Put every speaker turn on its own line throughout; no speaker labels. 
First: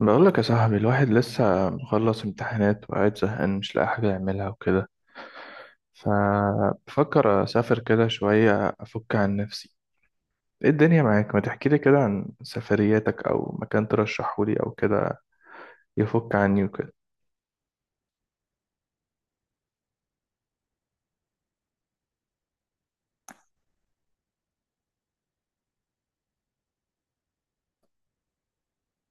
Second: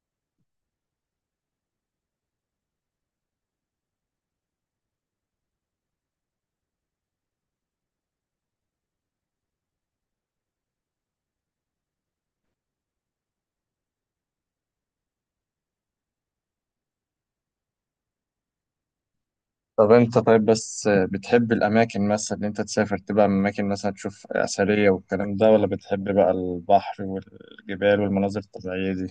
بقول لك يا صاحبي، الواحد لسه مخلص امتحانات وقاعد زهقان، مش لاقي حاجة يعملها وكده. فبفكر أسافر كده شوية أفك عن نفسي. إيه الدنيا معاك؟ ما تحكي لي كده عن سفرياتك أو مكان ترشحه لي أو كده يفك عني وكده.
طب انت طيب بس بتحب الاماكن مثلا اللي انت تسافر تبقى اماكن، مثلا تشوف اثريه والكلام ده، ولا بتحب بقى البحر والجبال والمناظر الطبيعيه دي؟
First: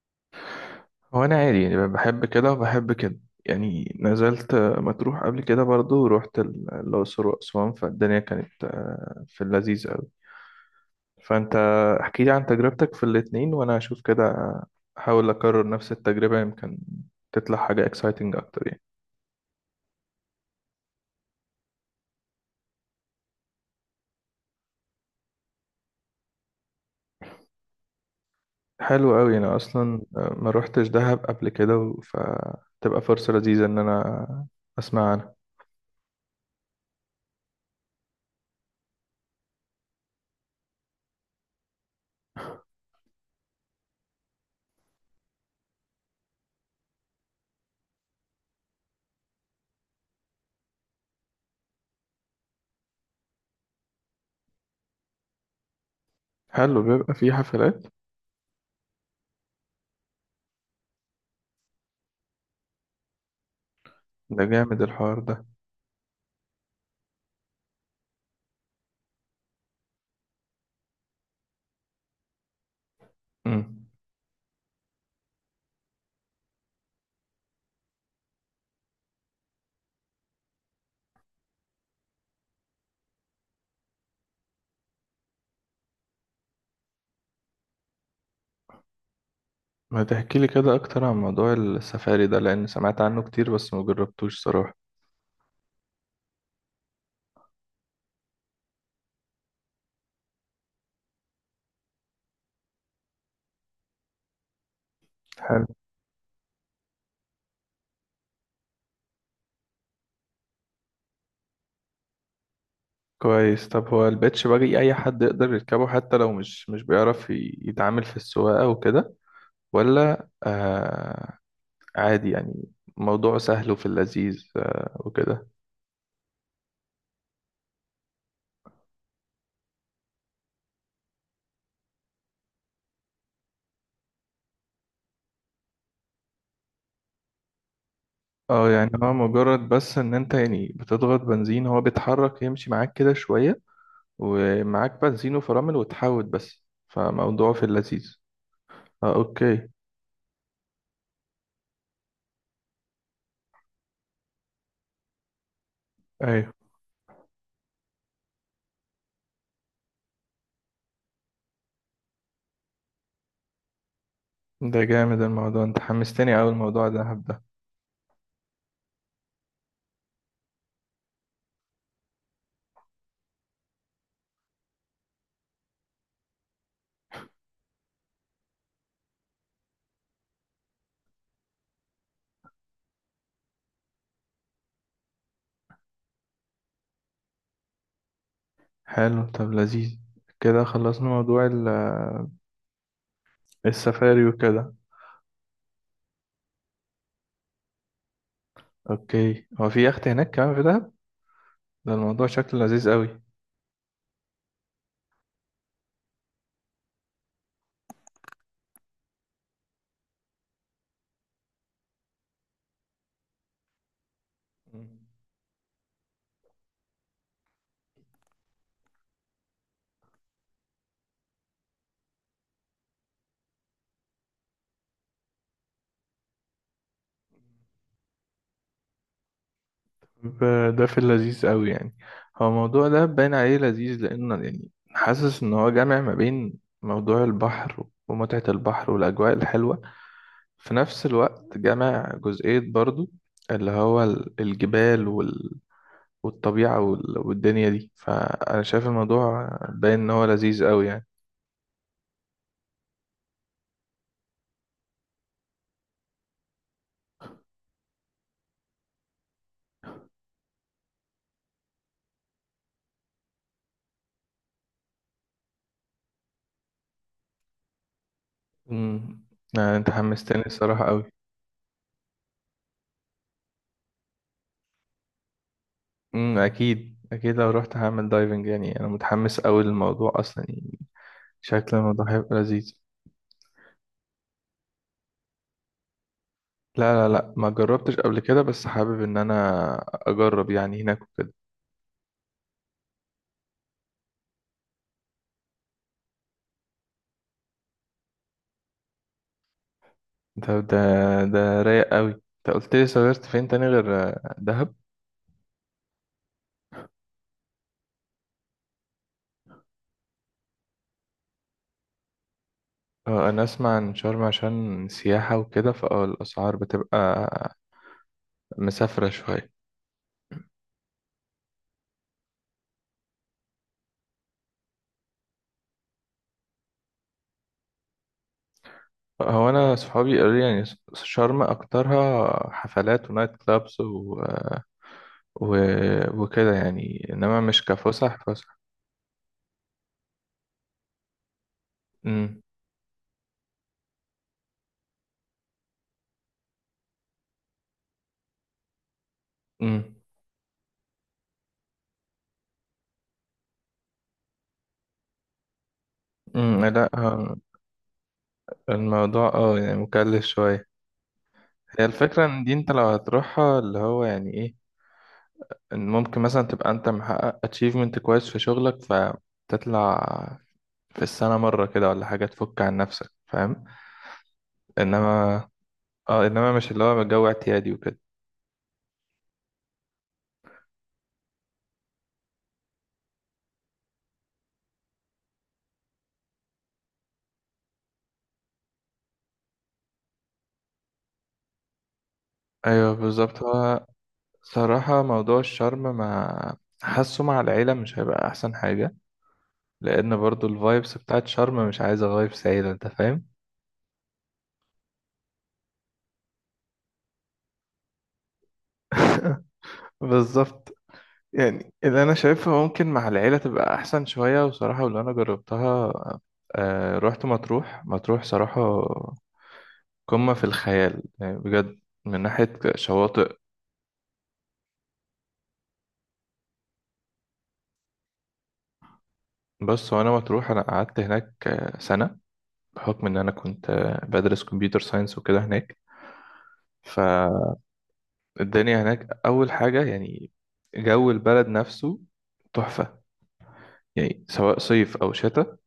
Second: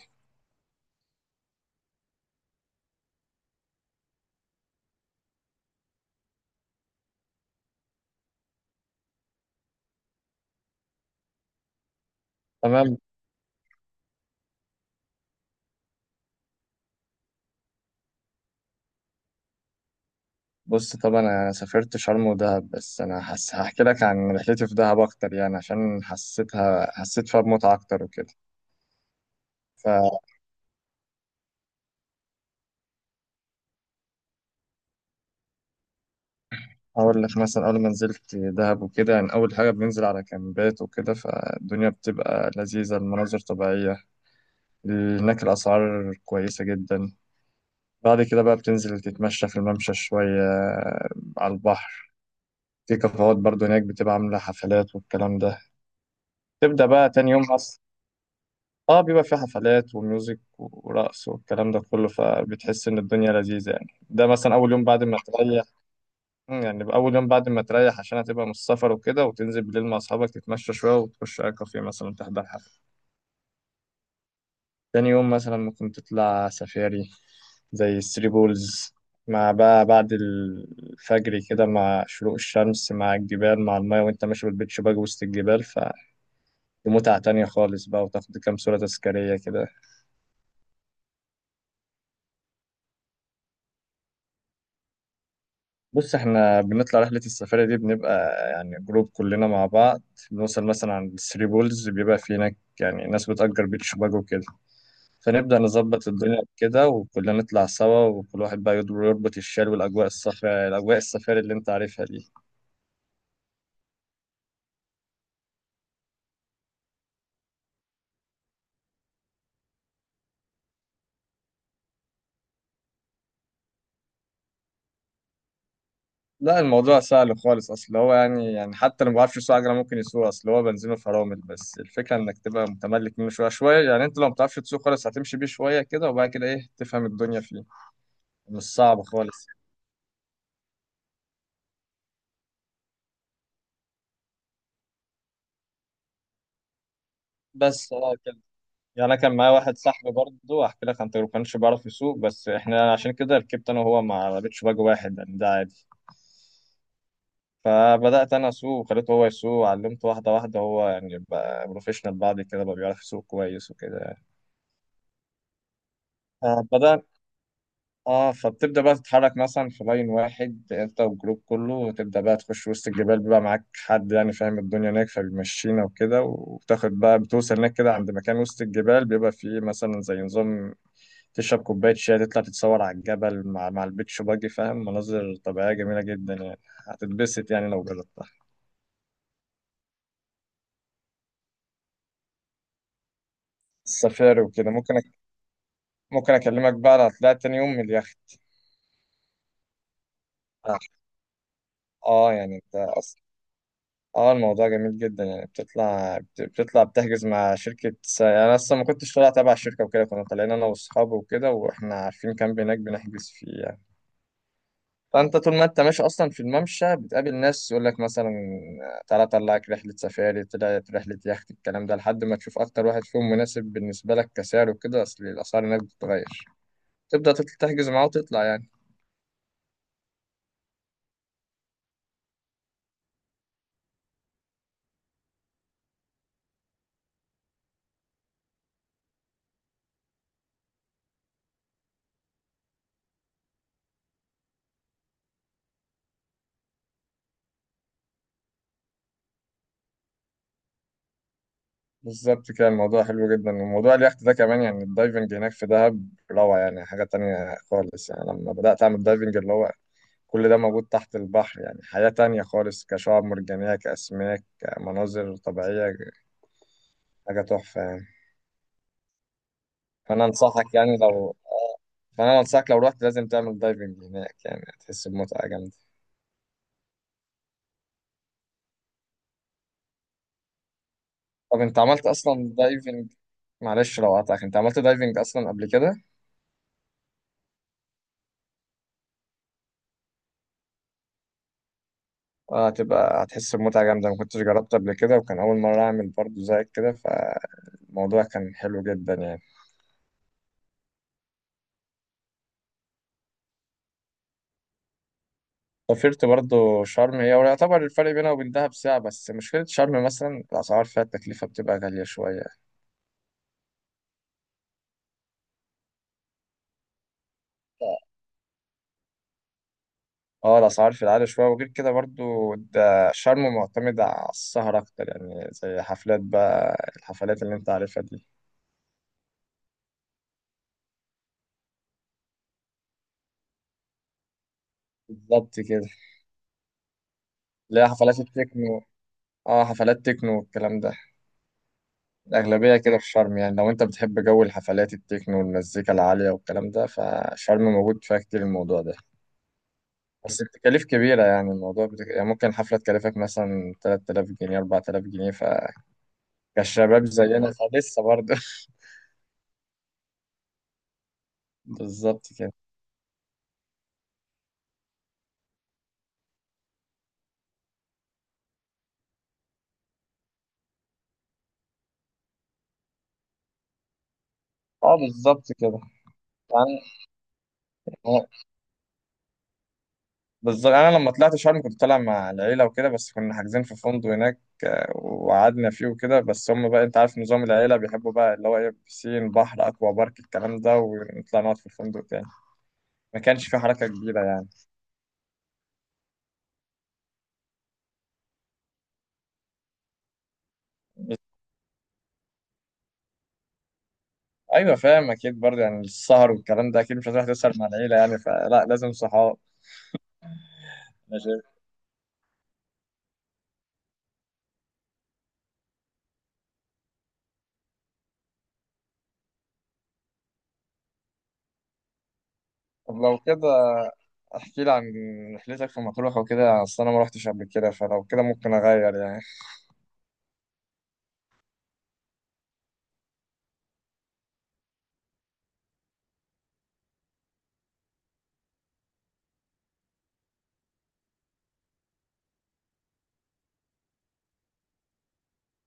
هو أنا عادي يعني، بحب كده وبحب كده. يعني نزلت مطروح قبل كده برضو، ورحت الأقصر وأسوان، فالدنيا كانت في اللذيذ. فانت احكي لي عن تجربتك
تمام.
في الاتنين وانا هشوف كده. احاول اكرر نفس التجربة يمكن تطلع حاجة اكسايتنج اكتر يعني.
بص، طب انا سافرت شرم ودهب بس هحكي لك عن رحلتي في دهب اكتر يعني، عشان حسيت فيها بمتعه اكتر وكده.
حلو قوي، انا اصلا ما روحتش دهب قبل كده فتبقى فرصة لذيذة ان انا اسمع عنها.
فاقول لك، مثلا اول ما نزلت دهب وكده، يعني اول حاجه بننزل على كامبات وكده، فالدنيا بتبقى لذيذه، المناظر طبيعيه. هناك الاسعار كويسه جدا. بعد كده بقى بتنزل تتمشى في الممشى شوية، على البحر. في كافيهات برضو هناك، بتبقى عاملة حفلات والكلام ده.
حلو،
تبدأ بقى
بيبقى
تاني
في
يوم أصلا.
حفلات.
اه، بيبقى في حفلات وميوزك ورقص والكلام ده كله، فبتحس إن الدنيا لذيذة يعني. ده
ده
مثلا أول
جامد
يوم بعد
الحوار
ما
ده.
تريح. يعني أول يوم بعد ما تريح، عشان هتبقى من السفر وكده، وتنزل بالليل مع أصحابك تتمشى شوية وتخش على كافيه مثلا تحضر حفلة.
امم
تاني يوم مثلا ممكن تطلع سفاري زي الثري بولز، مع بقى بعد الفجر كده، مع شروق الشمس مع الجبال مع المايه، وانت ماشي بالبيتش باج وسط الجبال. فمتعة تانية خالص بقى، وتاخد كام صورة تذكارية كده.
ما تحكي لي كده اكتر عن موضوع السفاري ده، لان سمعت عنه كتير بس ما جربتوش صراحة.
بص، احنا بنطلع رحلة السفاري دي بنبقى يعني جروب كلنا مع بعض. بنوصل مثلا عند الثري بولز، بيبقى في هناك يعني ناس بتأجر بيتش باج وكده. فنبدأ
حلو.
نظبط الدنيا كده، وكلنا نطلع سوا، وكل واحد بقى يربط الشال، والأجواء الصفراء، الأجواء السفاري اللي انت عارفها دي.
كويس. طب هو البيتش باجي اي حد يقدر يركبه حتى لو مش بيعرف يتعامل في السواقة وكده؟ ولا آه؟ عادي يعني، موضوع سهل وفي اللذيذ آه وكده.
لا، الموضوع سهل خالص، اصل هو يعني حتى لو ما بعرفش يسوق عجله ممكن يسوق، اصل هو بنزينه فرامل بس، الفكره انك تبقى متملك منه شويه شويه. يعني انت لو ما بتعرفش تسوق خالص، هتمشي بيه شويه كده، وبعد كده ايه تفهم الدنيا فيه. مش
اه، يعني
صعب
هو
خالص.
مجرد بس ان انت يعني بتضغط بنزين هو بيتحرك يمشي معاك كده شوية. ومعاك بنزين وفرامل وتحاوت بس، فموضوع في
بس
اللذيذ.
اه كده. يعني
اه،
انا كان معايا
اوكي.
واحد صاحبي برضه، احكي لك عن تجربته، ما كانش بيعرف يسوق، بس احنا عشان كده ركبت انا وهو مع بيتش باج واحد، يعني ده عادي.
ايوه.
فبدات انا اسوق وخليته هو يسوق، علمته واحده واحده، هو يعني بقى بروفيشنال بعد كده، بقى بيعرف يسوق كويس وكده يعني.
ده جامد الموضوع، انت حمستني اوي الموضوع ده،
بدأنا.
هبدأ.
اه، فبتبدأ بقى تتحرك مثلا في لاين واحد انت والجروب كله، وتبدأ بقى تخش وسط الجبال، بيبقى معاك حد يعني فاهم الدنيا هناك، فبيمشينا وكده. وبتاخد بقى بتوصل هناك كده عند مكان وسط الجبال، بيبقى فيه مثلا زي نظام تشرب كوباية شاي، تطلع تتصور على الجبل مع البيتش باجي، فاهم، مناظر طبيعية جميلة جدا يعني. هتتبسط يعني لو جربتها.
حلو طب، لذيذ كده. خلصنا موضوع السفاري
السفاري وكده.
وكده.
ممكن أكلمك بقى على طلعت تاني يوم من اليخت.
اوكي، هو في يخت هناك كمان في دهب؟ ده الموضوع
اه يعني
شكله
انت
لذيذ
اه الموضوع جميل جدا يعني. بتطلع بتحجز مع يعني أنا أصلا ما كنتش طالع تبع الشركة وكده، كنا طالعين أنا وأصحابي وكده، وإحنا عارفين كامب هناك بنحجز فيه يعني.
قوي.
فأنت طول ما أنت ماشي أصلا في الممشى، بتقابل ناس يقول لك مثلا، تعالى أطلعك رحلة سفاري، طلعت رحلة يخت، الكلام ده، لحد ما تشوف أكتر واحد فيهم مناسب بالنسبة لك كسعر وكده، أصل الأسعار هناك بتتغير. تبدأ تحجز معاه وتطلع يعني.
ده في اللذيذ قوي يعني. هو الموضوع ده باين عليه لذيذ، لأنه يعني حاسس إن هو جامع ما بين موضوع البحر ومتعة البحر والأجواء الحلوة، في نفس الوقت جامع جزئية برضو اللي هو الجبال والطبيعة والدنيا دي. فأنا شايف الموضوع باين إن هو لذيذ قوي يعني.
بالظبط كده، الموضوع حلو جدا. وموضوع اليخت ده كمان، يعني الدايفنج هناك في دهب روعة، يعني حاجة تانية خالص. يعني لما بدأت أعمل دايفنج، اللي هو كل ده موجود تحت البحر، يعني حياة تانية خالص، كشعاب مرجانية، كأسماك، كمناظر طبيعية. حاجة تحفة يعني.
امم يعني أنت
فأنا
حمستني
أنصحك
الصراحة
يعني
قوي.
لو آه، فأنا أنصحك لو رحت لازم تعمل دايفنج هناك، يعني هتحس بمتعة جامدة.
أكيد أكيد، لو رحت هعمل دايفنج، يعني أنا متحمس قوي للموضوع أصلا يعني.
طب
شكل
أنت عملت
الموضوع هيبقى
أصلا
لذيذ.
دايفنج؟ معلش لو قطعك، أنت عملت دايفنج أصلا قبل كده؟
لا لا لا، ما جربتش قبل كده، بس حابب ان انا اجرب يعني هناك وكده.
اه، هتحس بمتعة جامدة. ما كنتش جربت قبل كده، وكان أول مرة أعمل برضو زيك كده، فالموضوع كان حلو جدا يعني.
ده ده ده رايق قوي. انت قلت لي سافرت فين تاني غير دهب؟
سافرت برضو شرم هي، ويعتبر الفرق بينها وبين دهب ساعة بس، مشكلة شرم مثلا الأسعار فيها، التكلفة بتبقى غالية شوية.
انا اسمع عن شرم عشان سياحة وكده، فاه الاسعار بتبقى مسافرة شوية.
اه، الأسعار في العالي شوية، وغير كده برضو، ده شرم معتمد على السهر أكتر يعني، زي حفلات، بقى الحفلات اللي أنت عارفها دي.
هو انا صحابي قالوا لي يعني شرم اكترها حفلات ونايت كلابس و...
بالظبط كده.
وكده يعني، انما مش
اللي هي حفلات
كفسح فسح.
التكنو. اه، حفلات تكنو والكلام ده.
امم.
الأغلبية كده في شرم، يعني لو أنت بتحب جو الحفلات التكنو والمزيكا العالية والكلام ده، فشرم موجود فيها كتير الموضوع ده.
امم.
بس التكاليف كبيرة، يعني الموضوع يعني ممكن حفلة تكلفك مثلا 3000 جنيه، 4000 جنيه،
لا.
فكشباب زينا فلسه برضه.
الموضوع، يعني مكلف شوية. هي الفكرة
بالظبط
إن دي،
كده.
أنت لو هتروحها اللي هو يعني إيه، إن ممكن مثلا تبقى أنت محقق achievement كويس في شغلك فتطلع في السنة مرة كده ولا حاجة تفك عن نفسك، فاهم؟
اه
إنما
بالظبط كده
إنما مش
يعني.
اللي هو جو اعتيادي وكده.
بالظبط انا لما طلعت شرم كنت طالع مع العيله وكده، بس كنا حاجزين في فندق هناك، وقعدنا فيه وكده. بس هم بقى، انت عارف نظام العيله، بيحبوا بقى اللي هو ايه، بسين، بحر، اكوا بارك، الكلام ده، ونطلع نقعد في الفندق تاني.
أيوه
ما
بالظبط
كانش في
هو.
حركه كبيره يعني.
صراحة موضوع الشرم ما حاسه مع العيلة مش هيبقى أحسن حاجة، لأن برضو الفايبس بتاعت شرم مش عايزة فايبس عيلة، أنت فاهم؟
ايوه، فاهم، اكيد برضه يعني السهر والكلام ده اكيد مش هتروح تسهر مع العيله يعني، فلا لازم صحاب.
بالظبط.
أنا شايف.
يعني اللي انا شايفها ممكن مع العيله تبقى احسن شويه، وصراحه واللي انا جربتها، آه رحت مطروح. مطروح صراحه قمه في الخيال يعني بجد، من ناحيه
طب لو
شواطئ.
كده، احكي لي عن رحلتك في مطروح وكده، اصل انا ما رحتش قبل كده، فلو كده ممكن اغير يعني.
بص، وانا مطروح انا قعدت هناك سنه. بحكم ان انا كنت بدرس كمبيوتر ساينس وكده هناك. فالدنيا هناك، اول حاجه يعني جو البلد نفسه تحفه. يعني سواء صيف او شتاء،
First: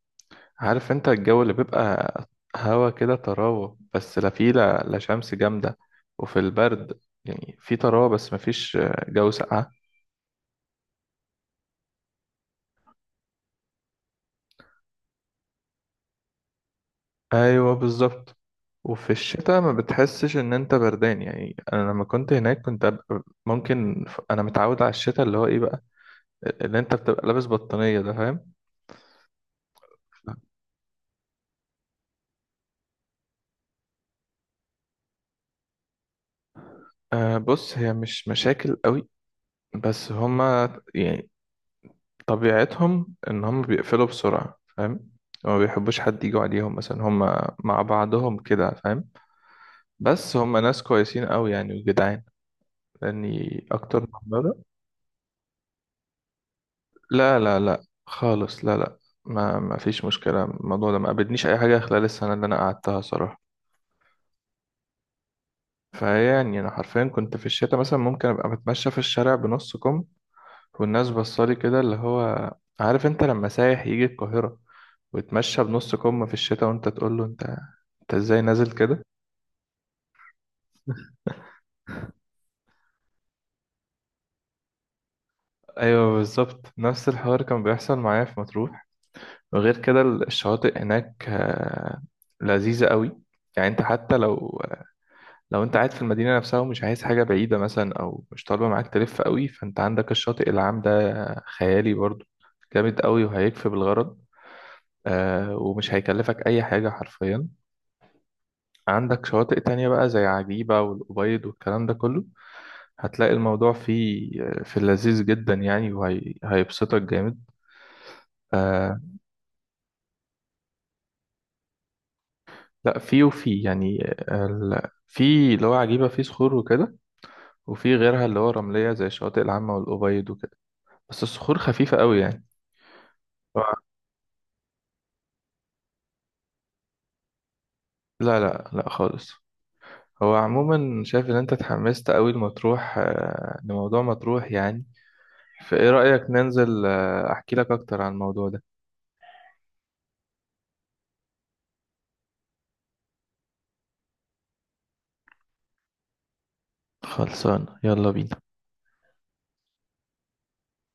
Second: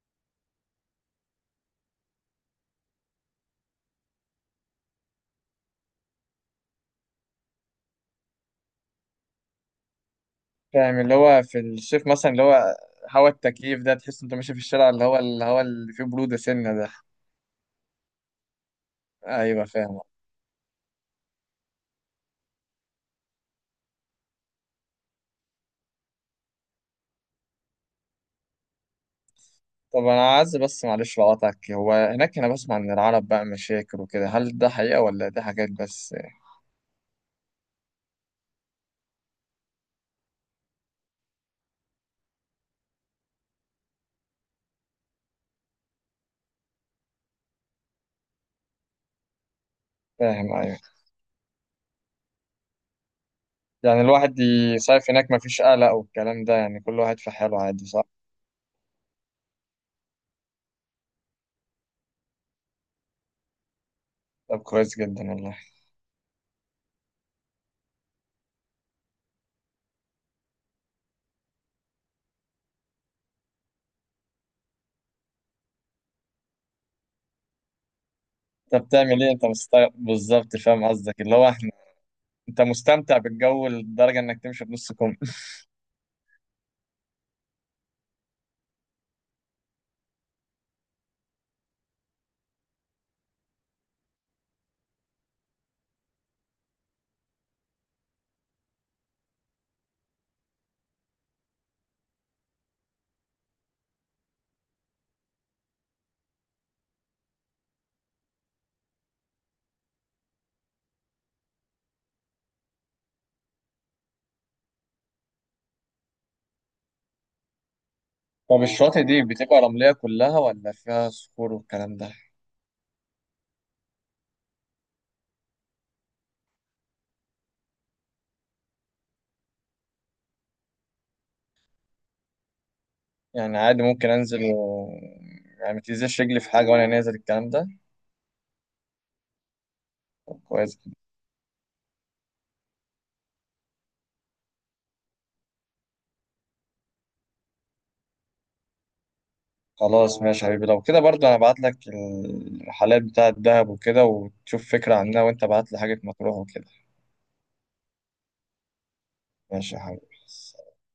عارف انت الجو اللي بيبقى هوا كده طراوة بس، لا فيه لا شمس جامدة وفي البرد. يعني في طراوة بس مفيش جو ساقعة.
فاهم، اللي هو في الصيف مثلا، اللي هو هوا التكييف ده، تحس انت ماشي في الشارع اللي فيه بروده سنه ده.
ايوه بالظبط. وفي الشتاء
ايوه
ما
فاهم.
بتحسش ان انت بردان. يعني انا لما كنت هناك كنت أبقى ممكن انا متعود على الشتاء اللي هو ايه بقى، اللي انت بتبقى لابس بطانية ده، فاهم؟
طب انا عايز بس، معلش لو قطعك، هو هناك انا بسمع ان العرب بقى مشاكل وكده، هل ده حقيقه ولا دي حاجات بس؟
أه، بص هي مش مشاكل قوي، بس هما يعني طبيعتهم ان هم بيقفلوا بسرعة، فاهم؟ هما ما بيحبوش حد يجوا عليهم مثلا، هم مع بعضهم كده، فاهم؟ بس
فاهم.
هم
ايوه.
ناس كويسين قوي يعني، وجدعان. لاني اكتر
يعني
من
الواحد
مرة.
يصيف هناك مفيش قلق والكلام ده، يعني كل واحد في
لا لا
حاله
لا
عادي، صح؟
خالص، لا لا. ما فيش مشكلة، الموضوع ده ما قابلنيش اي حاجة خلال السنة اللي انا قعدتها صراحة.
طب كويس جدا والله.
فيعني انا حرفيا كنت في الشتاء مثلا ممكن ابقى بتمشى في الشارع بنص كم، والناس بصالي كده اللي هو، عارف انت لما سايح يجي القاهرة وتمشى بنص كم في الشتاء، وانت تقول له انت، انت ازاي نازل
انت
كده؟
بتعمل ايه، انت مستمتع، بالظبط فاهم قصدك اللي هو احنا، انت مستمتع بالجو لدرجة انك تمشي بنص كم.
ايوه بالظبط، نفس الحوار كان بيحصل معايا في مطروح. وغير كده الشواطئ هناك لذيذة قوي يعني. انت حتى لو، لو انت قاعد في المدينة نفسها ومش عايز حاجة بعيدة مثلا، او مش طالبة معاك تلف قوي، فانت عندك الشاطئ العام ده، خيالي برضو، جامد قوي وهيكفي بالغرض، ومش هيكلفك اي حاجة حرفيا. عندك شواطئ تانية بقى زي عجيبة والأبيض والكلام ده كله، هتلاقي الموضوع فيه في اللذيذ جدا يعني، وهيبسطك جامد.
طب
آه،
الشواطئ دي بتبقى رملية كلها ولا فيها صخور والكلام ده؟
لا فيه وفيه يعني. في اللي هو عجيبة فيه صخور وكده، وفي غيرها اللي هو رملية زي الشواطئ العامة والأبيض وكده. بس الصخور خفيفة قوي يعني.
يعني عادي
هو-
ممكن انزل يعني ما تنزلش رجلي في حاجة وانا نازل الكلام ده.
لا لا لا خالص. هو
طب كويس جدا.
عموما شايف ان انت اتحمست قوي لمطروح لموضوع مطروح يعني. فايه رأيك ننزل احكي لك اكتر عن الموضوع ده؟
خلاص ماشي يا حبيبي، لو كده برضه انا ابعت لك الرحلات بتاعة دهب وكده وتشوف فكرة عنها، وانت ابعت لي حاجة مطروح وكده.
خلصان، يلا بينا.
ماشي يا حبيبي.